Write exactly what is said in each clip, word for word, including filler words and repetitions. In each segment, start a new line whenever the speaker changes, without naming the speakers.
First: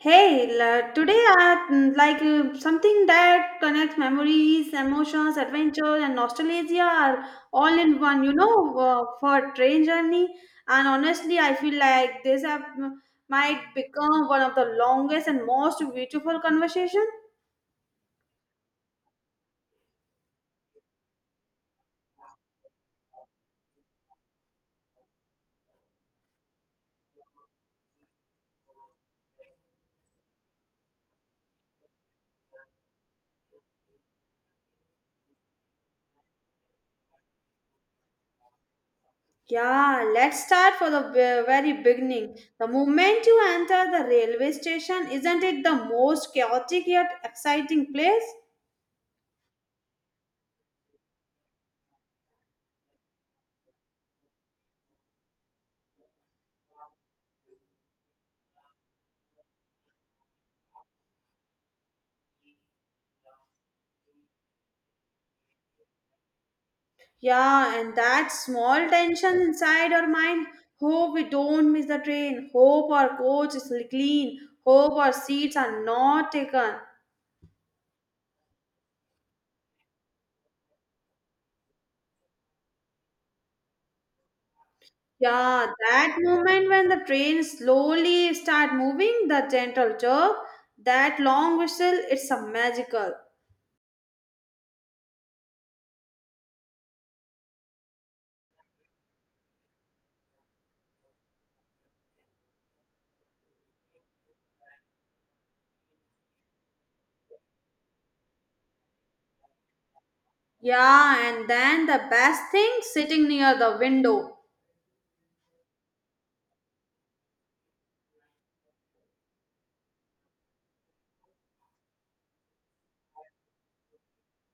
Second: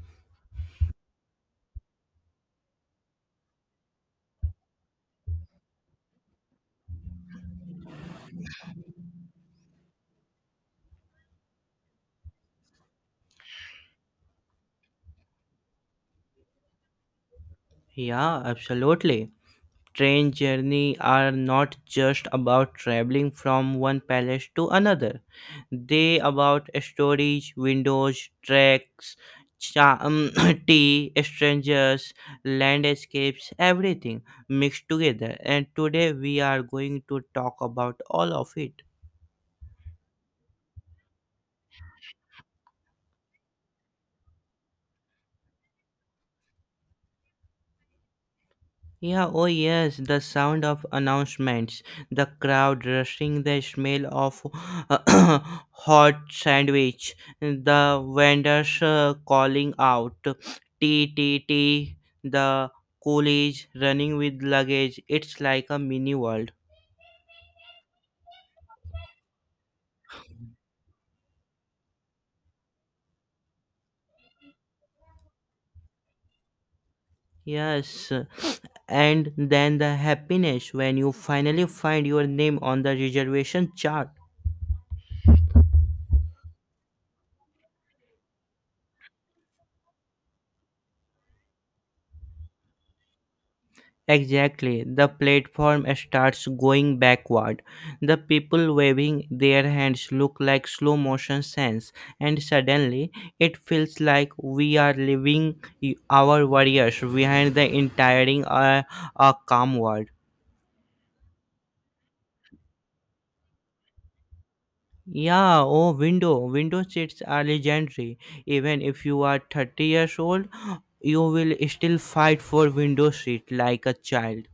Hey, la- today I mm, like uh, something that connects memories, emotions, adventure, and nostalgia are all in one. You know, uh, for train journey, and honestly, I feel like this app m- might become one of the longest and most beautiful conversation.
Yeah, absolutely. Train journey are not just about traveling from one palace to another. They about stories, windows, tracks, cha- um, tea, strangers, landscapes, everything mixed together. And today we are going to talk about all of it.
Yeah, let's start for the ve- very beginning. The moment you enter the railway station, isn't it the most chaotic yet exciting place?
Yeah, oh yes, the sound of announcements, the crowd rushing, the smell of hot sandwich, the vendors uh, calling out, T T T, the coolies running with luggage. It's like a mini world.
Yeah, and that small tension inside our mind. Hope we don't miss the train. Hope our coach is clean. Hope our seats are not taken.
Yes, and then the happiness when you finally find your name on the reservation chart.
Yeah, that moment when the train slowly start moving, the gentle jerk, that long whistle, it's a magical.
Exactly. The platform starts going backward. The people waving their hands look like slow motion sands, and suddenly it feels like we are leaving y- our warriors behind the entire uh, a calm world.
Yeah, and then the best thing sitting near the window.
Yeah, oh, window. Window seats are legendary. Even if you are thirty years old, you will still fight for window seat like a child.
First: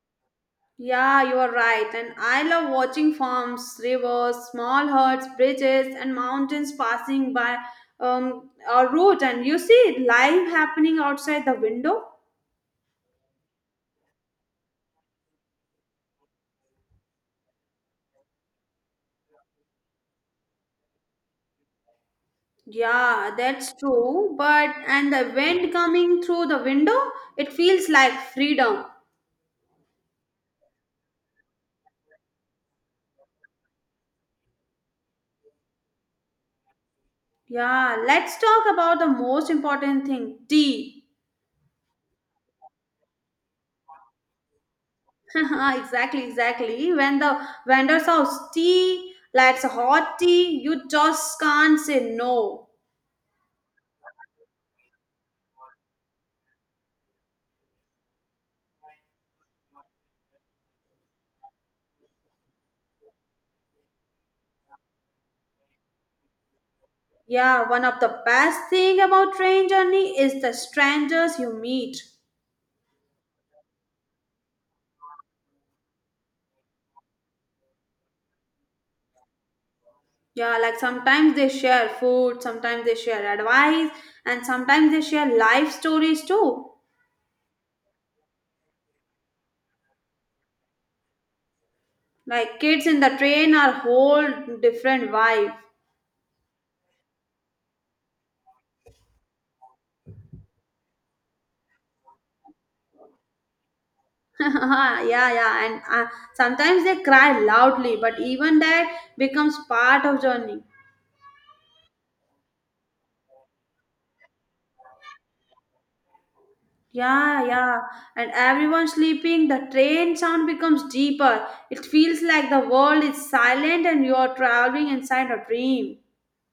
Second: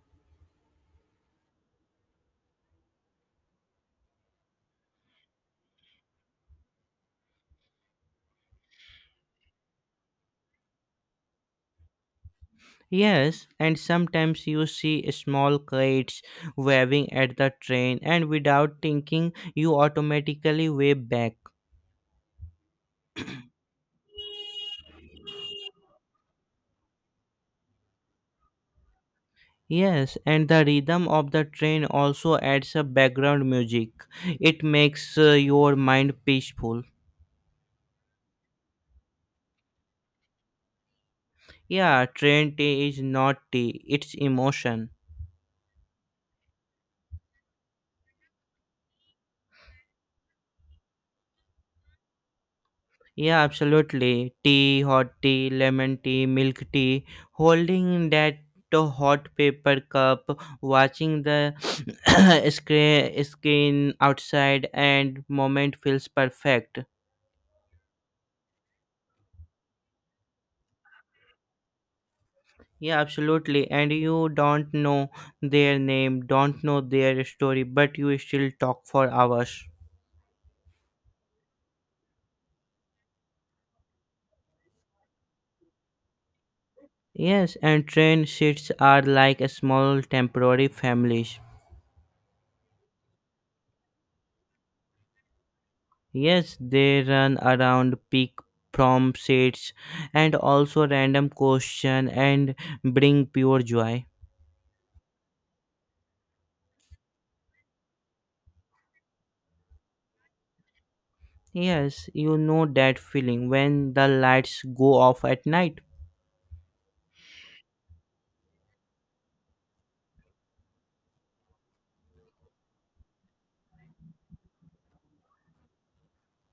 Yeah, you are right. And I love watching farms, rivers, small herds, bridges, and mountains passing by um, our route. And you see it live happening outside the window.
Yes, and sometimes you see small kids waving at the train, and without thinking, you automatically wave back.
Yeah, that's true. But and the wind coming through the window, it feels like freedom.
Yes, and the rhythm of the train also adds a background music. It makes uh, your mind peaceful.
Yeah, let's talk about the most important thing, tea.
Yeah, train tea is not tea, it's emotion.
Exactly, exactly. When the vendor serves tea, like hot tea, you just can't say no.
Yeah, absolutely. Tea, hot tea, lemon tea, milk tea, holding that to hot paper cup, watching the screen, screen outside, and moment feels perfect.
Yeah, one of the best thing about train journey is the strangers you meet.
Yeah, absolutely. And you don't know their name, don't know their story, but you still talk for hours.
Yeah, like sometimes they share food, sometimes they share advice, and sometimes they share life stories too.
Yes, and train seats are like a small temporary families.
Like kids in the train are whole different vibe.
Yes, they run around peak prom sets and also random question and bring pure joy.
Yeah, yeah, and uh, sometimes they cry loudly, but even that becomes part of journey.
Yes, you know that feeling when the lights go off at night.
Yeah, yeah. And everyone sleeping, the train sound becomes deeper. It feels like the world is silent and you are traveling inside a dream.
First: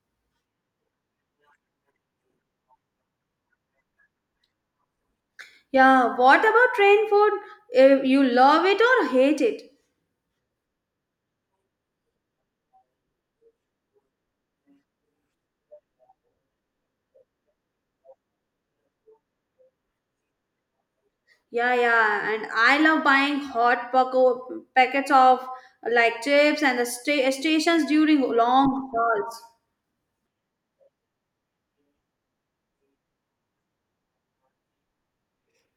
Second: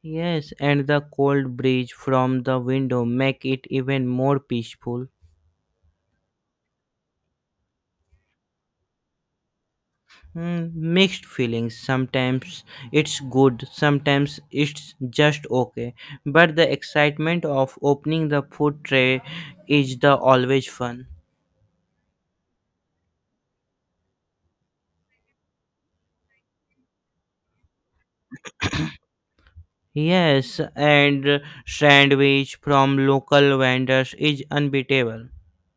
Yes, and the cold breeze from the window make it even more peaceful.
Yeah, what about train food? If you love it or hate it?
Hmm, mixed feelings. Sometimes it's good, sometimes it's just okay. But the excitement of opening the food tray is the always fun.
Yeah, yeah. And I love buying hot poco- packets of like chips and the sta- stations during long hauls.
Yes, and sandwich from local vendors is unbeatable.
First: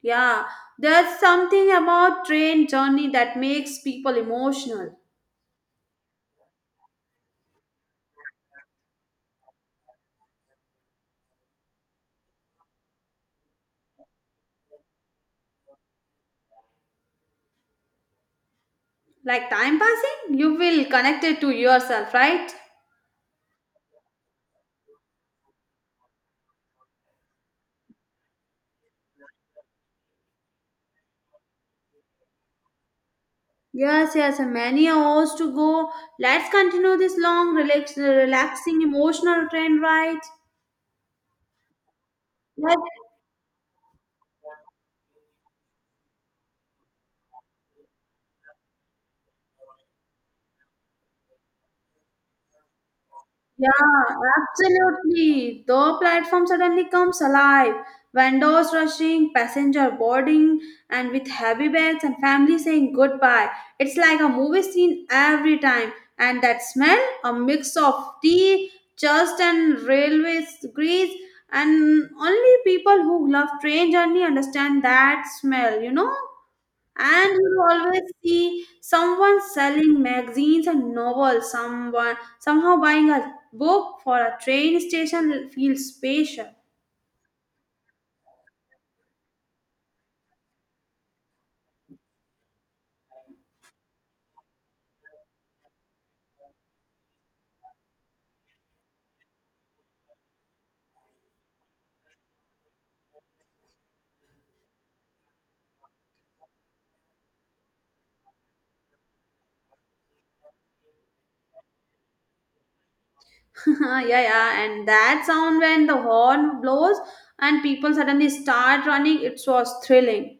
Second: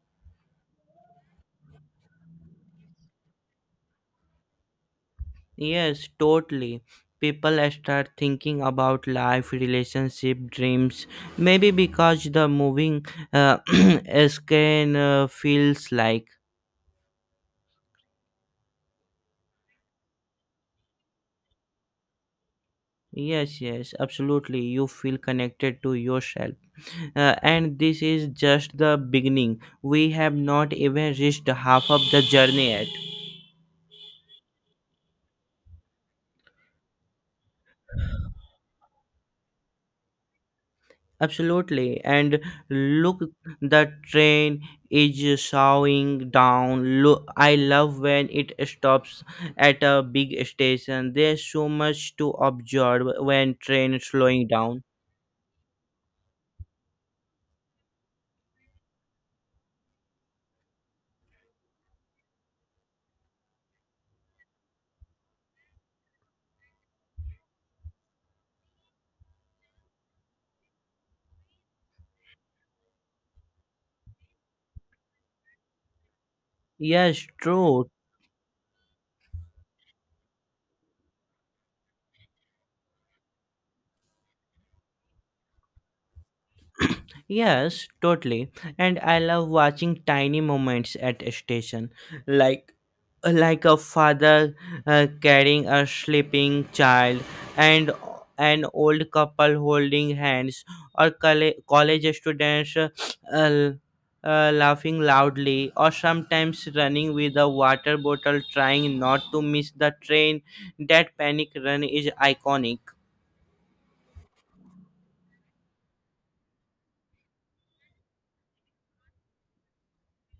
Yeah, there's something about train journey that makes people emotional.
Yes, totally. People start thinking about life, relationship, dreams. Maybe because the moving uh, scan uh, feels like.
Like time passing, you will connect it to yourself, right?
Yes, yes, absolutely. You feel connected to yourself. Uh, and this is just the beginning. We have not even reached half of the journey yet.
Yes, yes, and many hours to go. Let's continue this long, relax, relaxing, emotional train right?
Absolutely. And
Let's,
look, the train is showing down. Look, I love when it stops at a big station. There's so much to observe when train
yeah,
slowing down.
absolutely. The platform suddenly comes alive. Vendors rushing, passenger boarding, and with heavy bags and family saying goodbye. It's like a movie scene every time. And that smell, a mix of tea, dust, and railway grease. And only people who love train journey understand that smell, you know?
Yes,
And you
true.
always see someone selling magazines and novels, someone somehow buying a book for a train station feels special.
Yes, totally. And I love watching tiny moments at a station, like like a father uh, carrying a sleeping child and an old couple holding hands or colle- college students uh, uh, laughing loudly or sometimes running with a water bottle trying not to miss the train. That panic run is iconic.
Yeah, yeah, and that sound when the horn blows and people suddenly start running, it was thrilling.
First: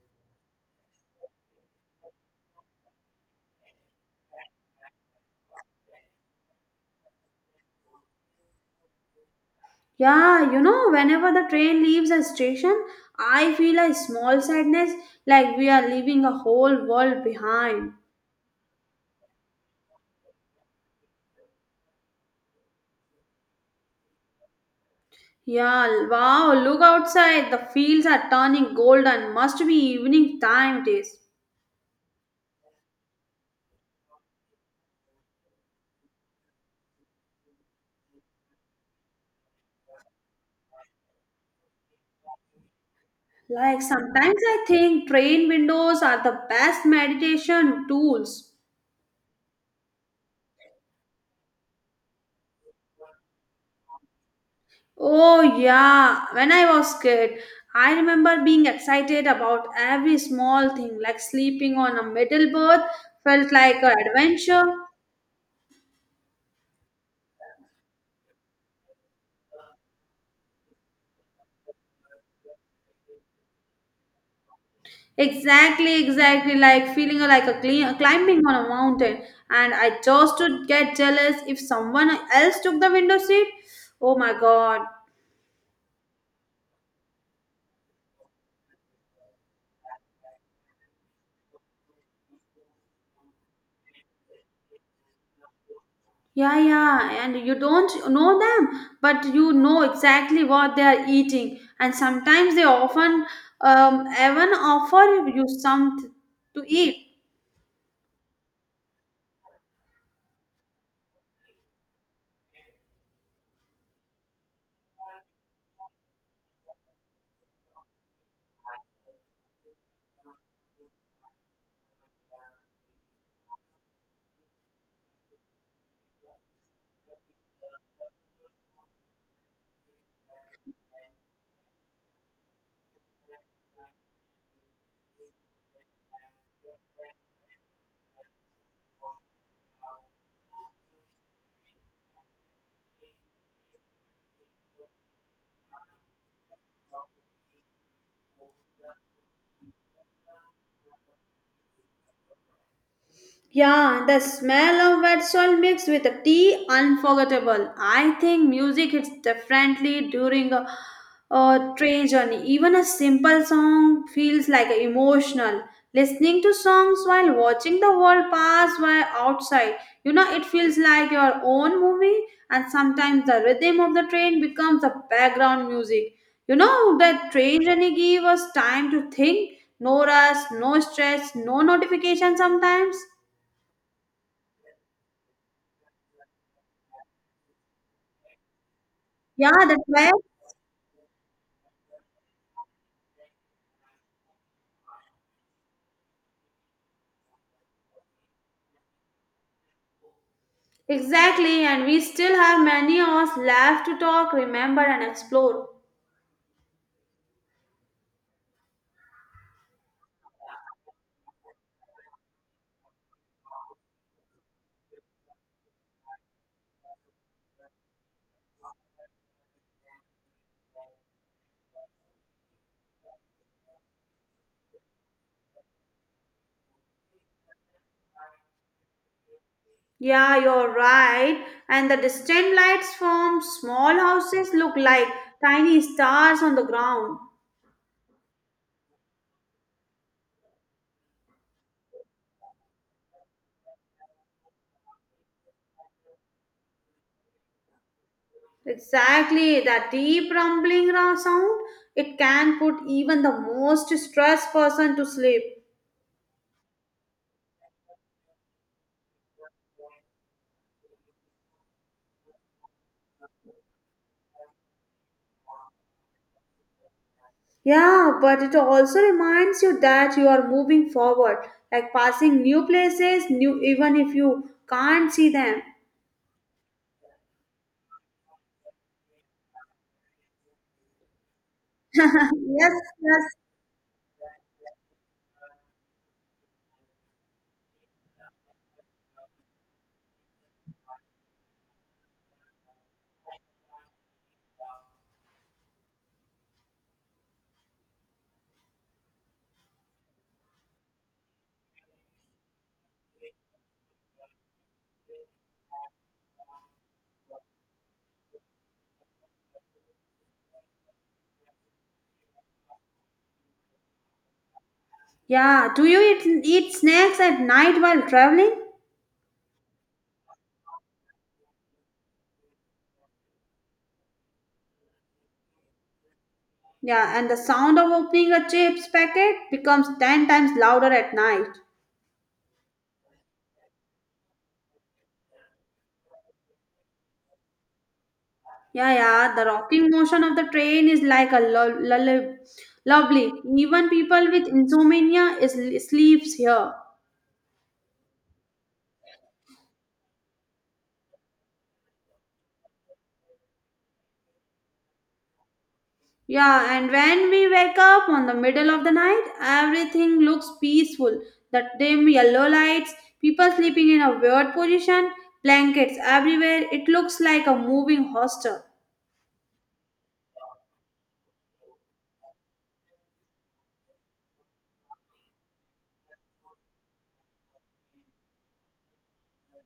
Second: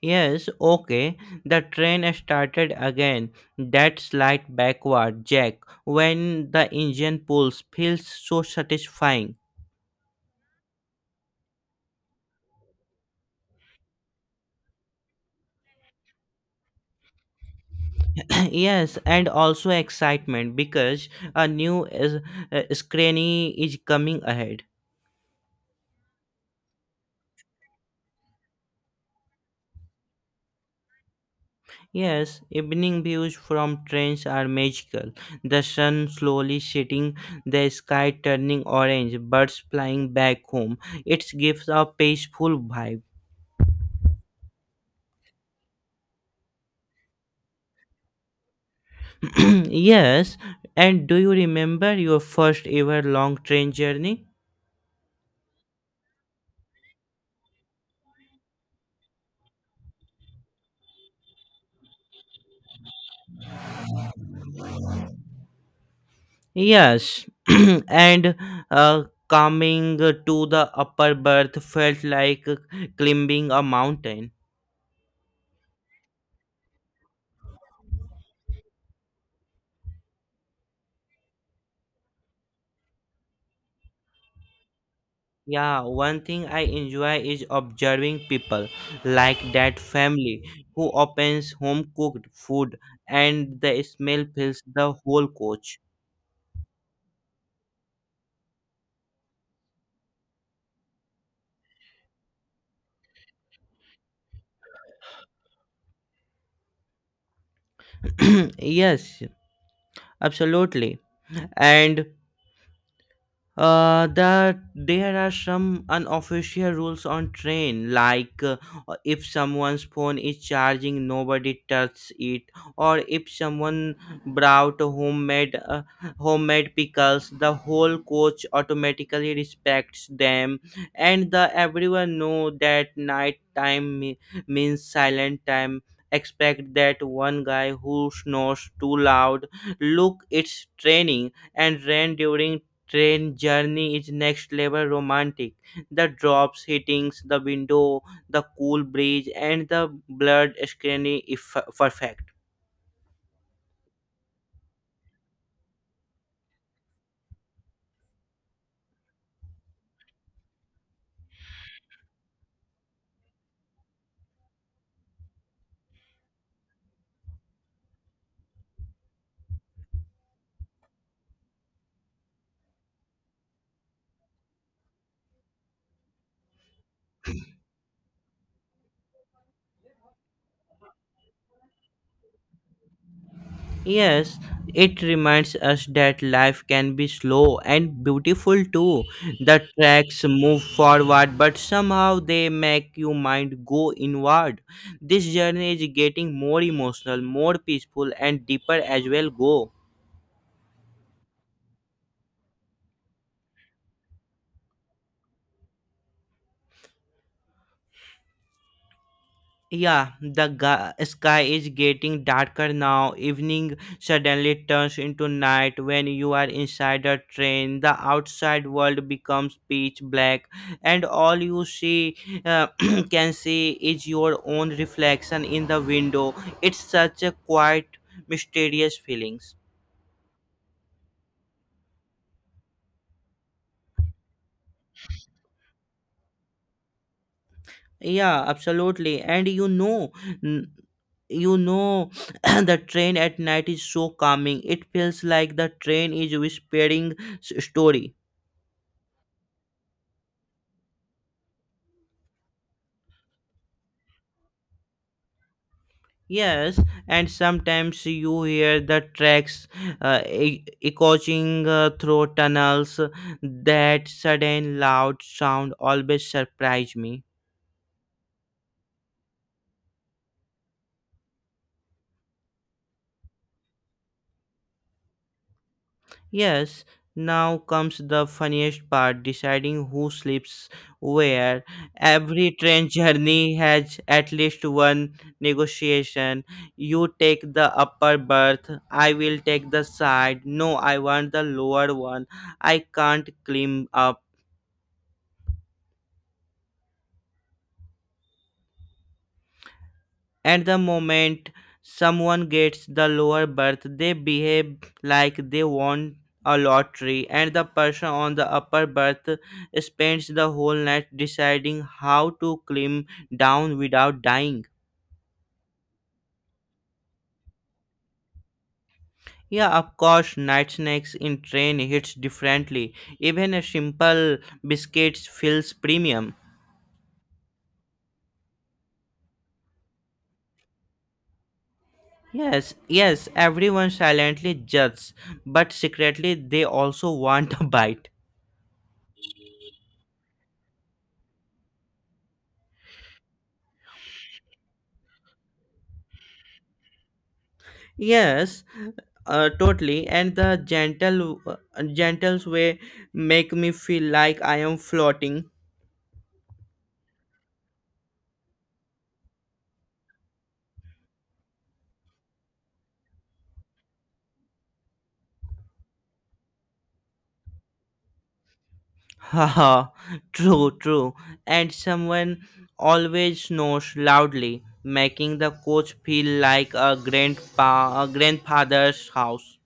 Yes, okay. The train started again. That slight backward jack when the engine pulls feels so satisfying.
Yeah, you know, whenever the train leaves a station, I feel a small sadness like we are leaving a whole world behind.
Yes, and also excitement because a new is, uh, screening is coming ahead.
Yeah, wow, look outside. The fields are turning golden. Must be evening time it is.
Yes, evening views from trains are magical. The sun slowly setting, the sky turning orange, birds flying back home. It gives a peaceful vibe.
Like sometimes I think train windows are the best meditation tools.
Yes, and do you remember your first ever long train journey?
Oh yeah, when I was kid, I remember being excited about every small thing like sleeping on a middle berth felt like an adventure.
Yes, and uh, coming to the upper berth felt like climbing a mountain.
Exactly, exactly. Like feeling like a cli- climbing on a mountain, and I chose to get jealous if someone else took the window seat. Oh my god.
Yeah, one thing I enjoy is observing people like that family who opens home cooked food and the smell fills the whole coach.
Yeah, yeah, and you don't know them, but you know exactly what they are eating, and sometimes they often um, even offer you something to eat.
Yes, absolutely. And uh, that there are some unofficial rules on train like uh, if someone's phone is charging, nobody touches it. Or if someone brought homemade uh, homemade pickles, the whole coach automatically respects them. And the everyone know that night time me- means silent time, expect that one guy who snores too loud. Look, it's training and rain during train journey is next level romantic. The drops hitting the window, the cool breeze, and the blurred scenery is f- perfect.
Yeah, the smell of wet soil mixed with the tea, unforgettable. I think music hits differently during a, a train journey. Even a simple song feels like emotional. Listening to songs while watching the world pass by outside, you know, it feels like your own movie. And sometimes the rhythm of the train becomes the background music. You know, the train journey gives us time to think. No rush, no stress, no notification sometimes.
Yes, it reminds us that life can be slow and beautiful too.
Yeah,
The
that's why.
tracks move forward, but somehow they make your mind go inward. This journey is getting more emotional, more peaceful, and deeper as well. Go.
Exactly, and we still have many hours left to talk, remember, and explore.
Yeah, the ga- sky is getting darker now. Evening suddenly turns into night. When you are inside a train, the outside world becomes pitch black, and all you see uh, can see is your own reflection in the window. It's such a quiet, mysterious feelings.
Yeah, you're right. And the distant lights from small houses look like tiny stars on the ground.
Yeah, absolutely. And you know, n- you know, the train at night is so calming. It feels like the train is whispering s- story.
Exactly, that deep rumbling ra- sound, it can put even the most stressed person to sleep.
Yes, and sometimes you hear the tracks uh, e- echoing uh, through tunnels. That sudden loud sound always surprise me.
Yeah, but it also reminds you that you are moving forward, like passing new places, new even if you can't see them.
Yes, now comes the funniest part, deciding who sleeps where. Every
Yes,
train
yes.
journey has at least one negotiation. You take the upper berth, I will take the side. No, I want the lower one. I can't climb up. At the moment someone gets the lower berth, they behave like they won a lottery, and the person on the upper berth spends the whole night deciding how to climb down without dying.
Yeah. Do you eat, eat snacks at night while traveling?
Yeah, of course, night snacks in train hits differently. Even a simple biscuit feels premium.
Yeah, and the sound of opening a chips packet becomes ten times louder at night.
Yes, yes, everyone silently judges, but secretly they also want a bite.
Yeah, yeah. The rocking motion of the train is like a lull, lullaby. Lovely. Even people with insomnia is sleeps here.
Yes, uh, totally. And the gentle, uh, gentle way make me feel like I am floating.
Yeah, and when we wake up on the middle of the night, everything looks peaceful. The dim yellow lights, people sleeping in a weird position, blankets everywhere. It looks like a moving hostel.
Haha, true, true. And someone always snores loudly, making the coach feel like a grandpa, a grandfather's house.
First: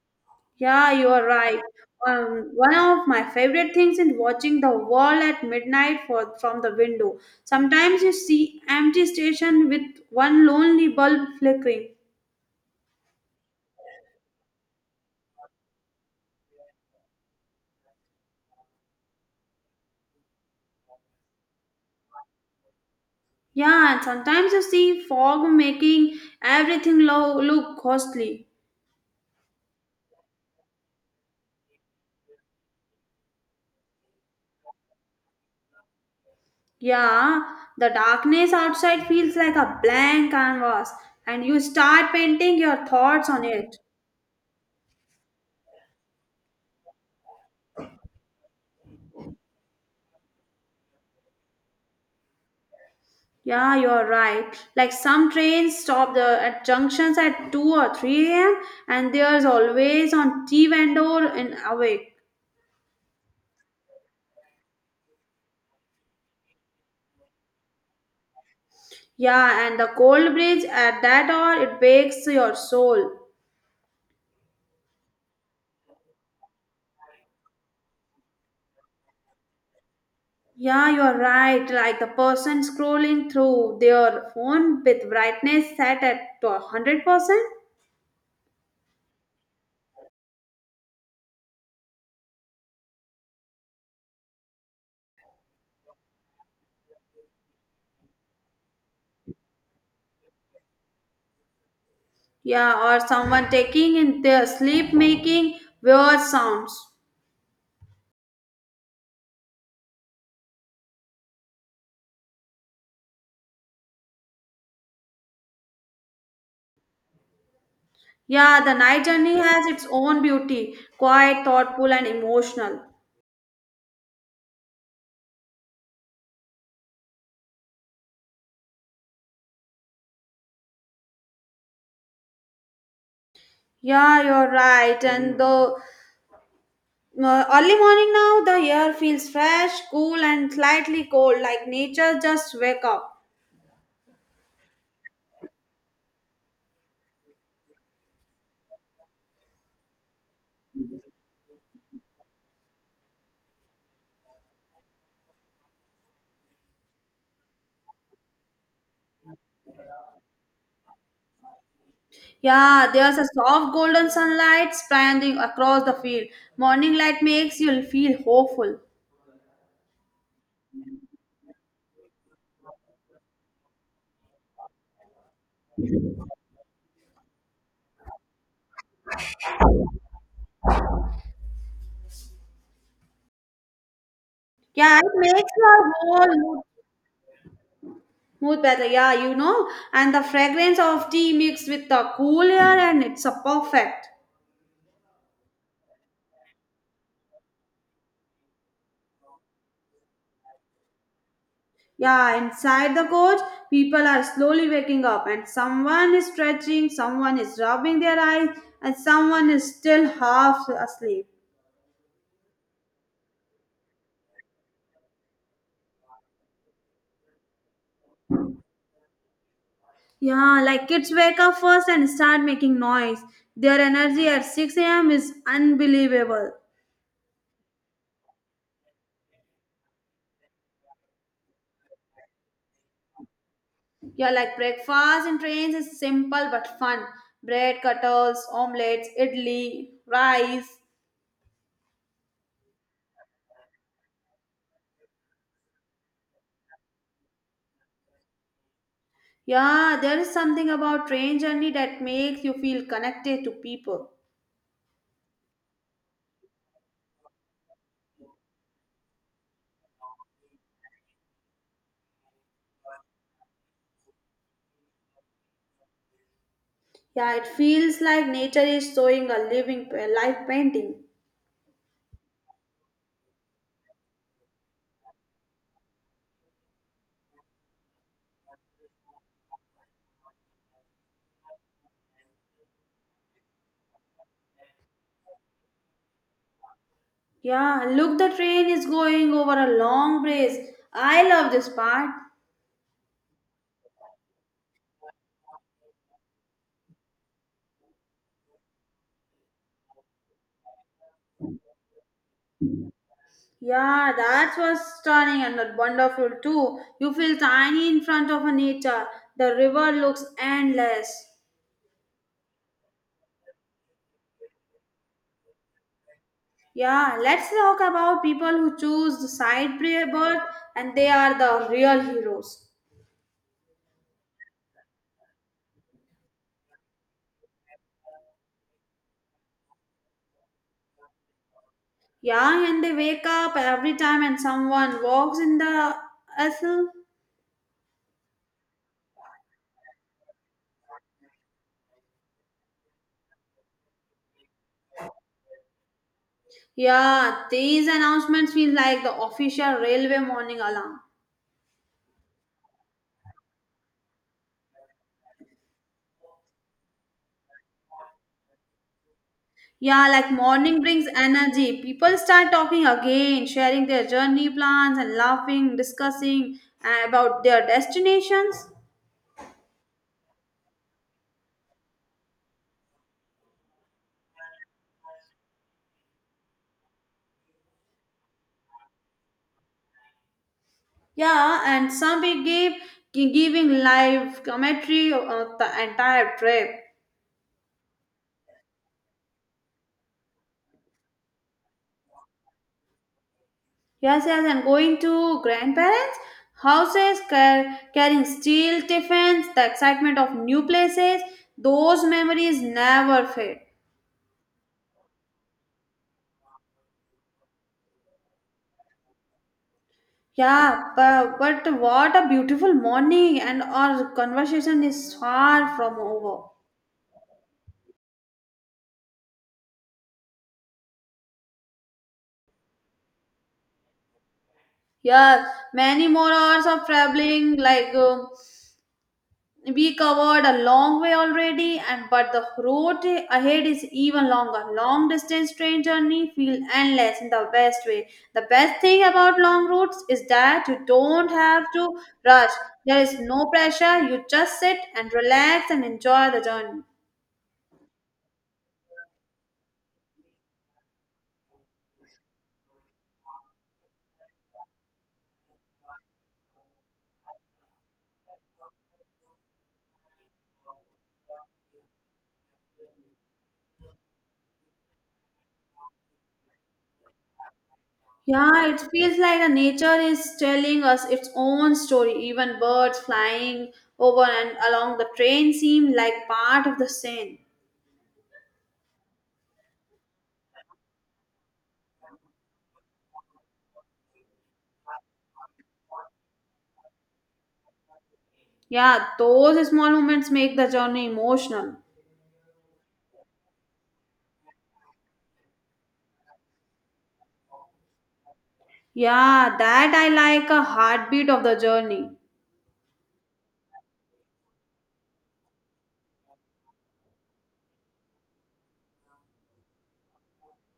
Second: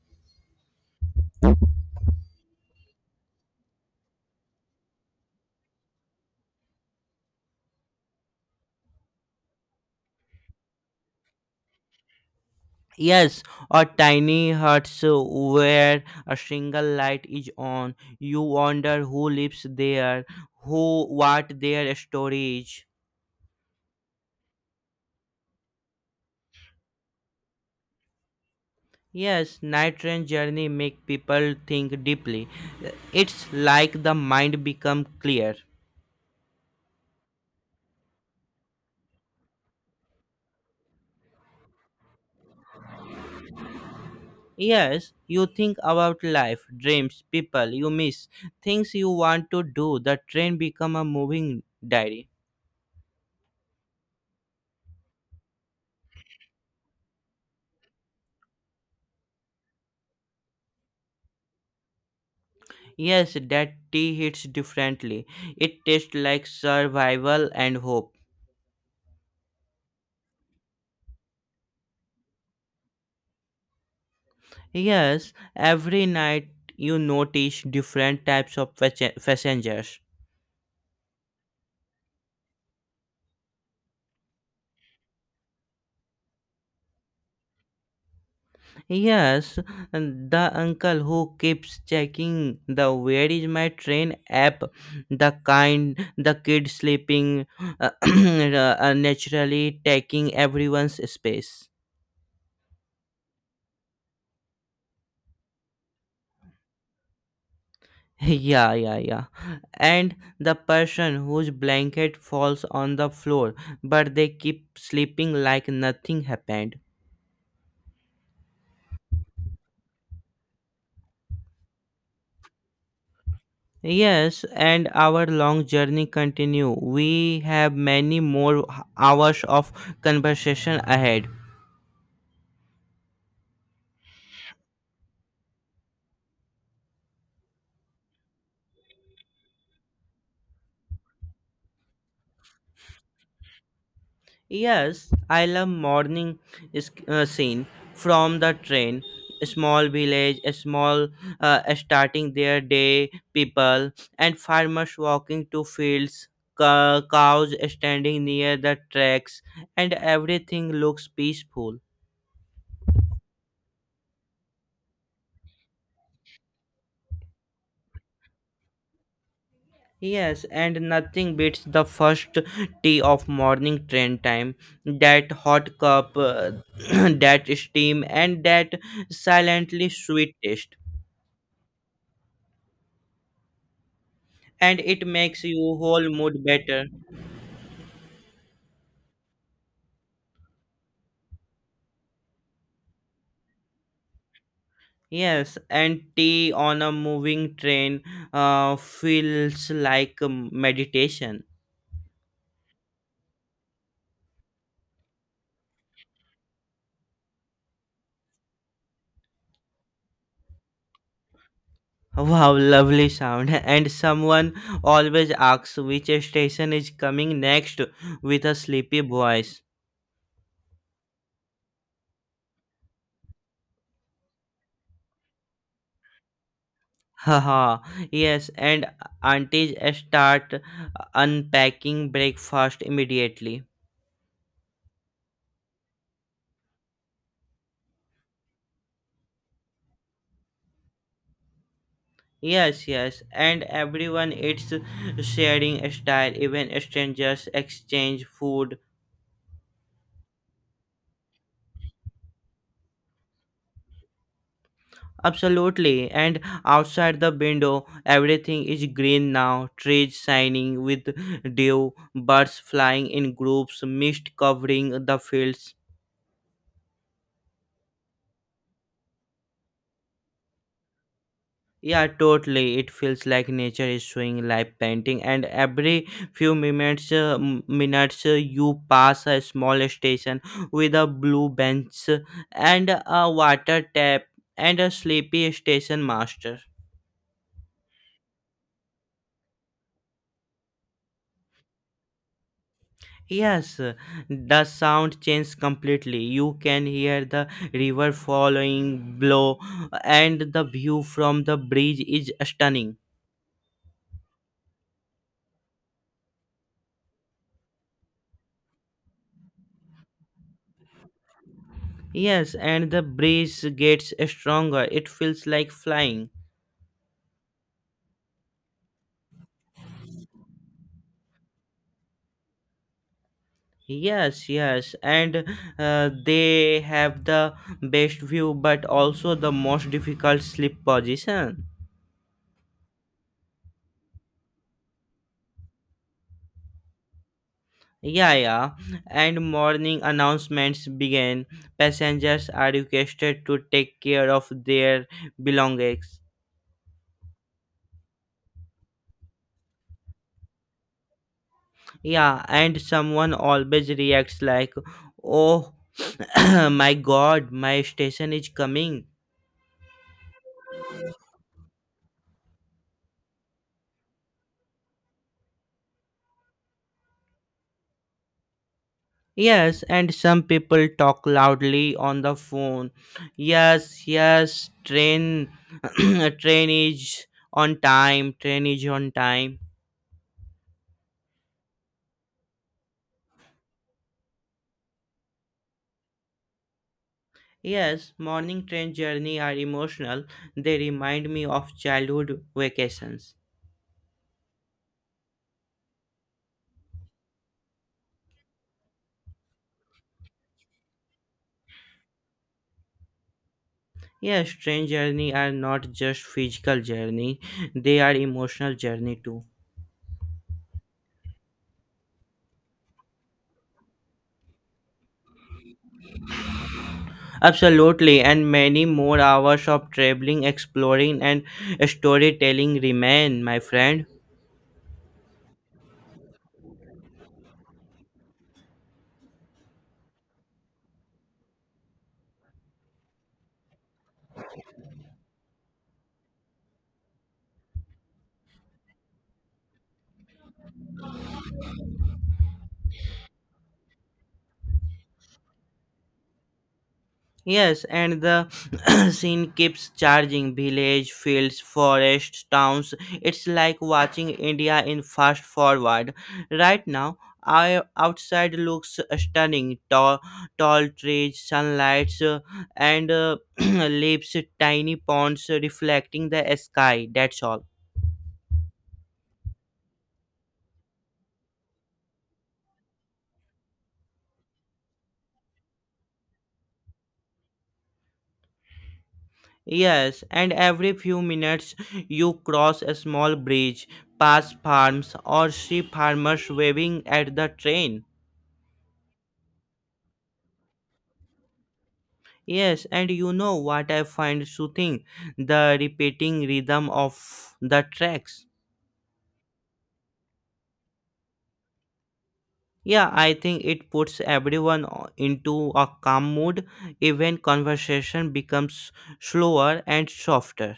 Yeah, you are right. Um, one of my favorite things is watching the world at midnight for, from the window. Sometimes you see empty station with one lonely bulb flickering.
Yes, a tiny hut so where a single light is on. You wonder who lives there, who what their story is.
Yeah, and sometimes you see fog making everything lo- look ghostly.
Yes, night train journey make people think deeply. It's like the mind become clear.
Yeah, the darkness outside feels like a blank canvas, and you start painting your thoughts on it.
Yes, you think about life, dreams, people you miss, things you want to do. The train become a moving diary.
Yeah, you're right. Like some trains stop the at junctions at two or three a m and there's always on tea vendor in awake.
Yes, that tea hits differently. It tastes like survival and hope.
Yeah, and the cold breeze at that hour it wakes your soul.
Yes, every night you notice different types of passe- passengers.
Yeah, you're right. Like the person scrolling through their phone with brightness set at to one hundred percent.
Yes, and the uncle who keeps checking the where is my train app, the kind, the kid sleeping, uh, uh, naturally taking everyone's space.
Yeah, or someone taking in their sleep making weird sounds.
Yeah, yeah, yeah. And the person whose blanket falls on the floor, but they keep sleeping like nothing happened.
Yeah, the night journey has its own beauty, quiet, thoughtful and emotional.
Yes, and our long journey continue. We have many more h- hours of conversation ahead.
Yeah, you're right. And the uh, early morning now, the air feels fresh, cool, and slightly cold, like nature just wake up.
Yes, I love morning is- uh, scene from the train. A small village, a small uh, starting their day, people and farmers walking to fields, co- cows standing near the tracks, and everything looks peaceful.
Yeah, there's a soft golden sunlight spreading across the field. Morning light makes you feel hopeful.
Yes, and nothing beats the first tea of morning train time. That hot cup, uh, that steam, and that silently sweet taste. And
Yeah,
it
it
makes
makes
you
your
whole
whole
mood
mood
better.
more better, yeah, you know, and the fragrance of tea mixed with the cool air, and it's a perfect.
Yes, and tea on a moving train uh, feels like um, meditation.
Yeah, inside the coach, people are slowly waking up, and someone is stretching, someone is rubbing their eyes, and someone is still half asleep.
Wow, lovely sound. And someone always asks which station is coming next with a sleepy voice.
Yeah, like kids wake up first and start making noise. Their energy at six a m is unbelievable.
Haha, yes, and aunties start uh, unpacking breakfast immediately.
Yeah, like breakfast in trains is simple but fun. Bread, cutters, omelets, idli, rice.
Yes, yes, and everyone eats sharing a style, even strangers exchange food.
Yeah, there is something about train journey that makes you feel connected to people.
Absolutely, and outside the window, everything is green now, trees shining with dew, birds flying in groups, mist covering the fields.
Yeah, it feels like nature is showing a living a life painting.
Yeah, totally. It feels like nature is showing live painting, and every few minutes, uh, m- minutes uh, you pass a small station with a blue bench uh, and a water tap and a sleepy station master.
Yeah, look, the train is going over a long bridge. I love this part.
Yes, the sound changes completely. You can hear the river following blow, and the view from the bridge is stunning.
Yeah, that was stunning and wonderful too. You feel tiny in front of a nature. The river looks endless.
Yes, and the breeze gets stronger. It feels like flying.
Yeah, let's talk about people who choose the side birth and they are the real heroes.
Yes, yes, and uh, they have the best view but also the most difficult sleep position.
Yeah, and they wake up every time and someone walks in the vessel.
Yeah, yeah, and morning announcements began. Passengers are requested to take care of their belongings.
Yeah, these announcements feel like the official railway morning alarm.
Yeah, and someone always reacts like, oh, my god, my station is coming.
Yeah, like morning brings energy. People start talking again, sharing their journey plans and laughing, discussing uh, about their destinations.
Yes, and some people talk loudly on the phone. Yes, yes, train train is on time, train is on time.
Yeah, and some be give, giving live commentary of the entire trip.
Yes, morning train journey are emotional. They remind me of childhood vacations.
Yes, yes, and going to grandparents' houses, car- carrying steel tiffins, the excitement of new places, those memories never fade.
Yes, train journey are not just physical journey, they are emotional journey too.
Yeah, but, but what a beautiful morning, and our conversation is far from over.
Absolutely, and many more hours of traveling, exploring and storytelling remain, my friend.
Yes, many more hours of traveling, like um, we covered a long way already and but the road ahead is even longer long distance train journey feel endless in the best way the best thing about long routes is that you don't have to rush there is no pressure you just sit and relax and enjoy the journey
Yes, and the scene keeps charging village, fields, forests, towns. It's like watching India in fast forward. Right now, our outside looks stunning, tall, tall trees, sunlight, uh, and uh, leaves, tiny ponds reflecting the sky. That's all.
yeah it feels like the nature is telling us its own story even birds flying over and along the train seem like part of the scene.
Yes, and every few minutes you cross a small bridge, pass farms, or see farmers waving at the train.
Yeah, those small moments make the journey emotional.
Yes, and you know what I find soothing? The repeating rhythm of the tracks.
Yeah, that I like a heartbeat of the journey.
Yeah, I think it puts everyone o- into a calm mood. Even conversation becomes slower and softer.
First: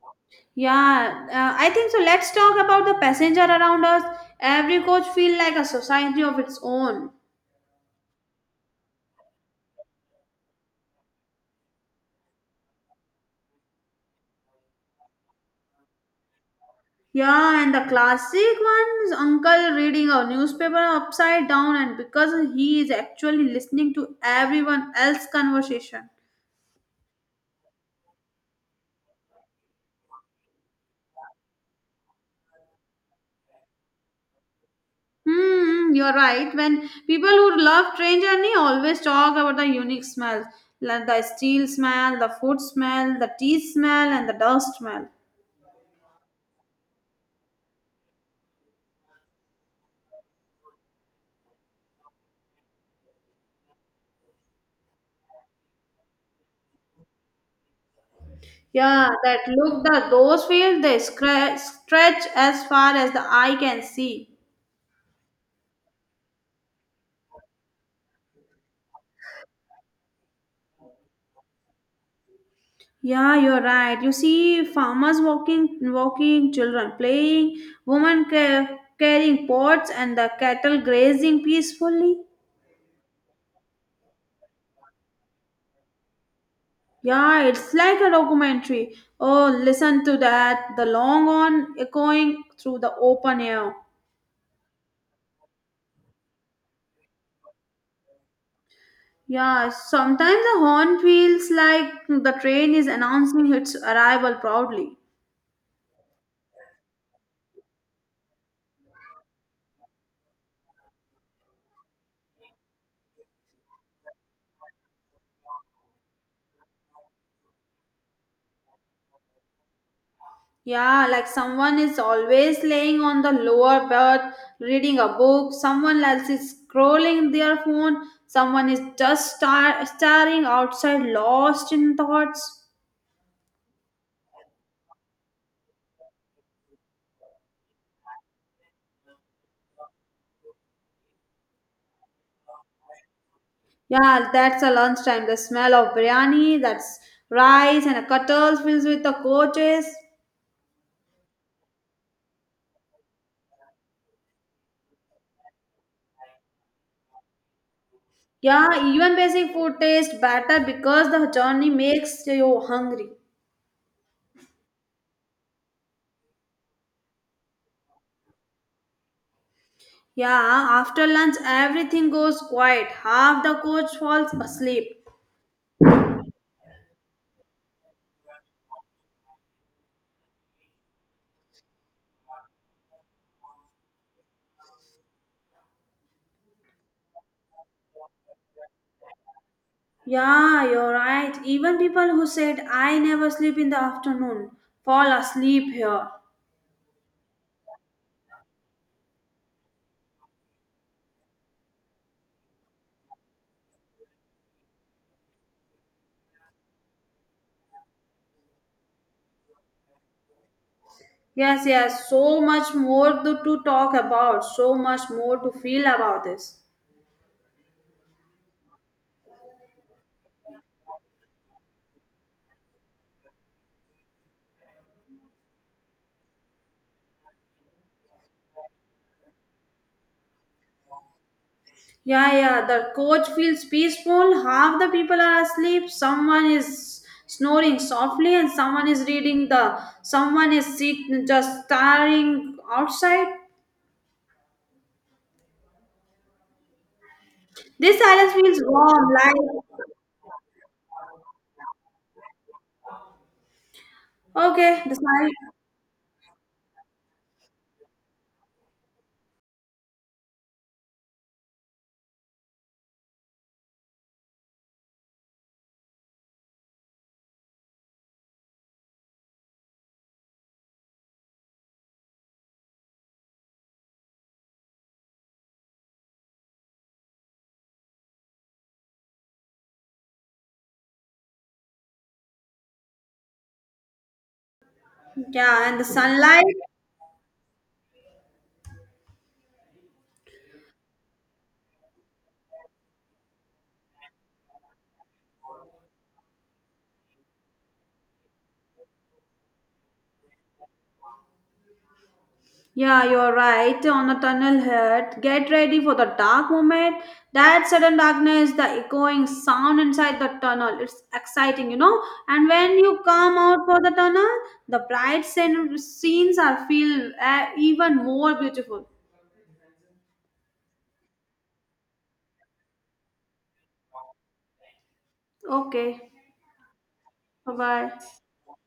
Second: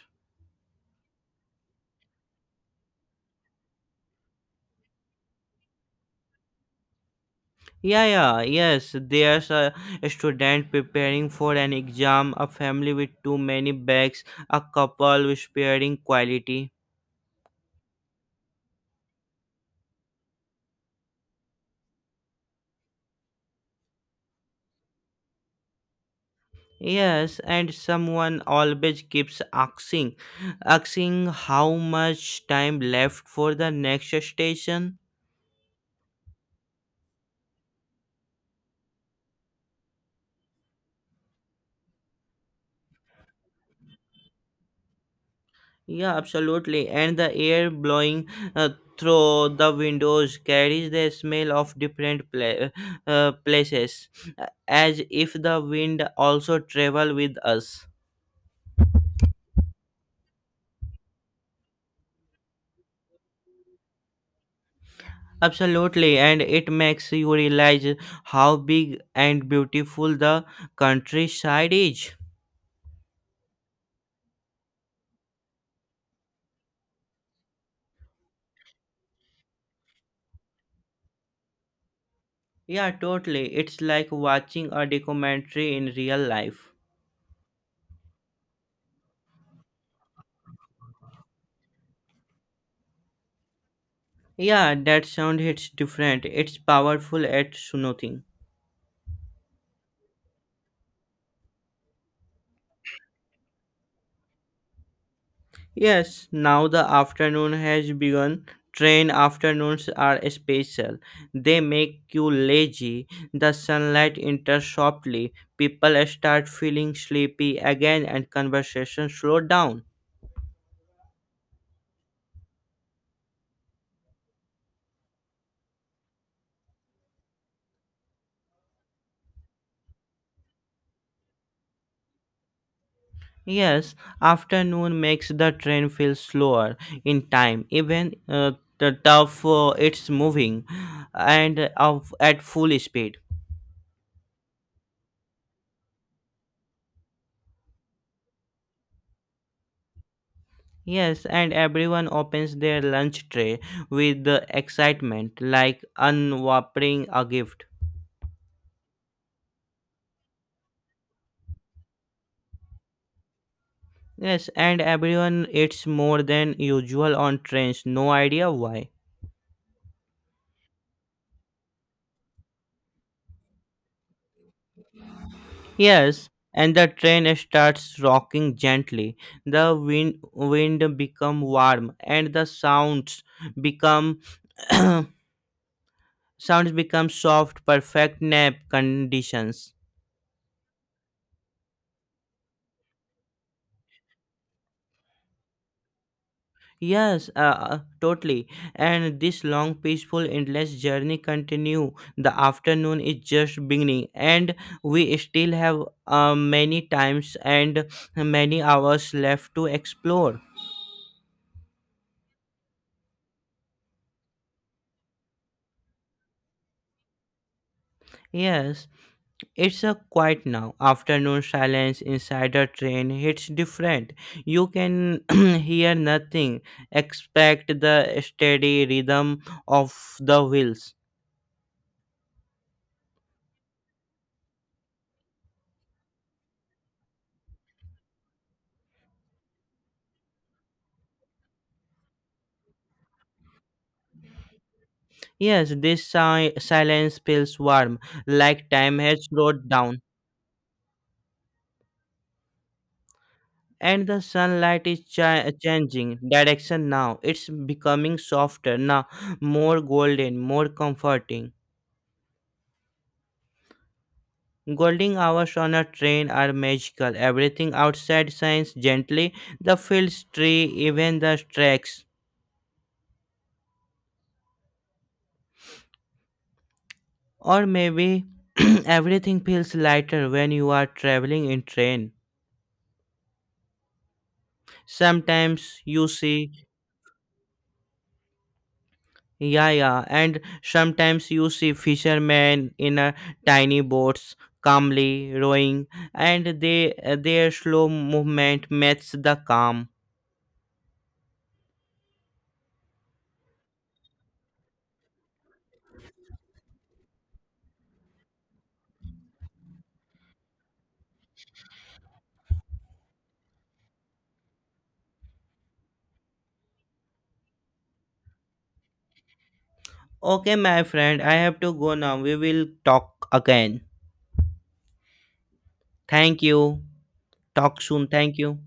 Yeah, uh, I think so. Let's talk about the passenger around us. Every coach feel like a society of its own.
Yeah, yeah, yes. There's a student preparing for an exam, a family with too many bags, a couple with sparing quality.
Yeah, and the classic one is uncle reading a newspaper upside down, and because he is actually listening to everyone else's conversation.
Yes, and someone always keeps asking, asking how much time left for the next station.
Hmm, you're right. When people who love train journey always talk about the unique smells, like the steel smell, the food smell, the tea smell, and the dust smell.
Yeah, absolutely. And the air blowing uh, through the windows carries the smell of different pla- uh, places, uh, as if the wind also travel with us.
Yeah, that look, the those fields they scra- stretch as far as the eye can see.
Absolutely, and it makes you realize how big and beautiful the countryside is.
Yeah, you're right. You see farmers walking, walking, children playing, women ca- carrying pots, and the cattle grazing peacefully.
Yeah, totally. It's like watching a documentary in real life.
Yeah, it's like a documentary. Oh, listen to that. The long horn echoing through the open air.
Yeah, that sound hits different. It's powerful at soothing.
Yeah, sometimes the horn feels like the train is announcing its arrival proudly.
Yes, now the afternoon has begun. Train afternoons are special. They make you lazy. The sunlight enters softly. People start feeling sleepy again and conversation slow down.
Yeah, like someone is always laying on the lower berth reading a book, someone else is scrolling their phone, someone is just star- staring outside lost in thoughts.
Yes, afternoon makes the train feel slower in time, even uh, the tough uh, it's moving and uh, of at full speed.
Yeah, that's a lunchtime. The smell of biryani, that's rice and a kettles filled with the coaches.
Yes, and everyone opens their lunch tray with the excitement, like unwrapping a gift.
Yeah, even basic food tastes better because the journey makes you hungry.
Yes, and everyone eats more than usual on trains, no idea why.
Yeah, after lunch everything goes quiet. Half the coach falls asleep.
Yes, and the train starts rocking gently. The wind wind become warm and the sounds become sounds become soft, perfect nap conditions.
Yeah, you're right. Even people who said I never sleep in the afternoon fall asleep here.
Yes, uh, uh, totally. And this long, peaceful, endless journey continue. The afternoon is just beginning, and we still have uh, many times and many hours left to explore.
Yes, yes, so much more to, to talk about, so much more to feel about this.
Yes. It's a quiet now. Afternoon silence inside a train hits different. You can hear nothing except the steady rhythm of the wheels.
Yeah, yeah, the coach feels peaceful. Half the people are asleep. Someone is snoring softly, and someone is reading the. Someone is sit just staring outside.
Yes, this si- silence feels
This
warm,
silence feels
like time
warm,
has
like
slowed down. And the
okay,
sunlight
the
is
sun.
chi- changing direction now. It's becoming softer now, more golden, more comforting. Golden hours on a train are magical. Everything outside shines gently. The fields, tree, even the tracks. Or maybe everything feels lighter when you are traveling in train.
Yeah, and
Sometimes
the
you
sunlight
see Yaya, and sometimes you see fishermen in a tiny boats calmly rowing, and they their slow movement matches the calm.
yeah, you're right. On the tunnel head, get ready for the dark moment. That sudden darkness, the echoing sound inside the tunnel. It's exciting, you know. And when you come out for the tunnel, the bright scen- scenes are feel uh, even more beautiful.
Okay my friend, I have to go now. We will talk again.
Okay,
Thank you.
bye
Talk
bye.
soon. Thank you.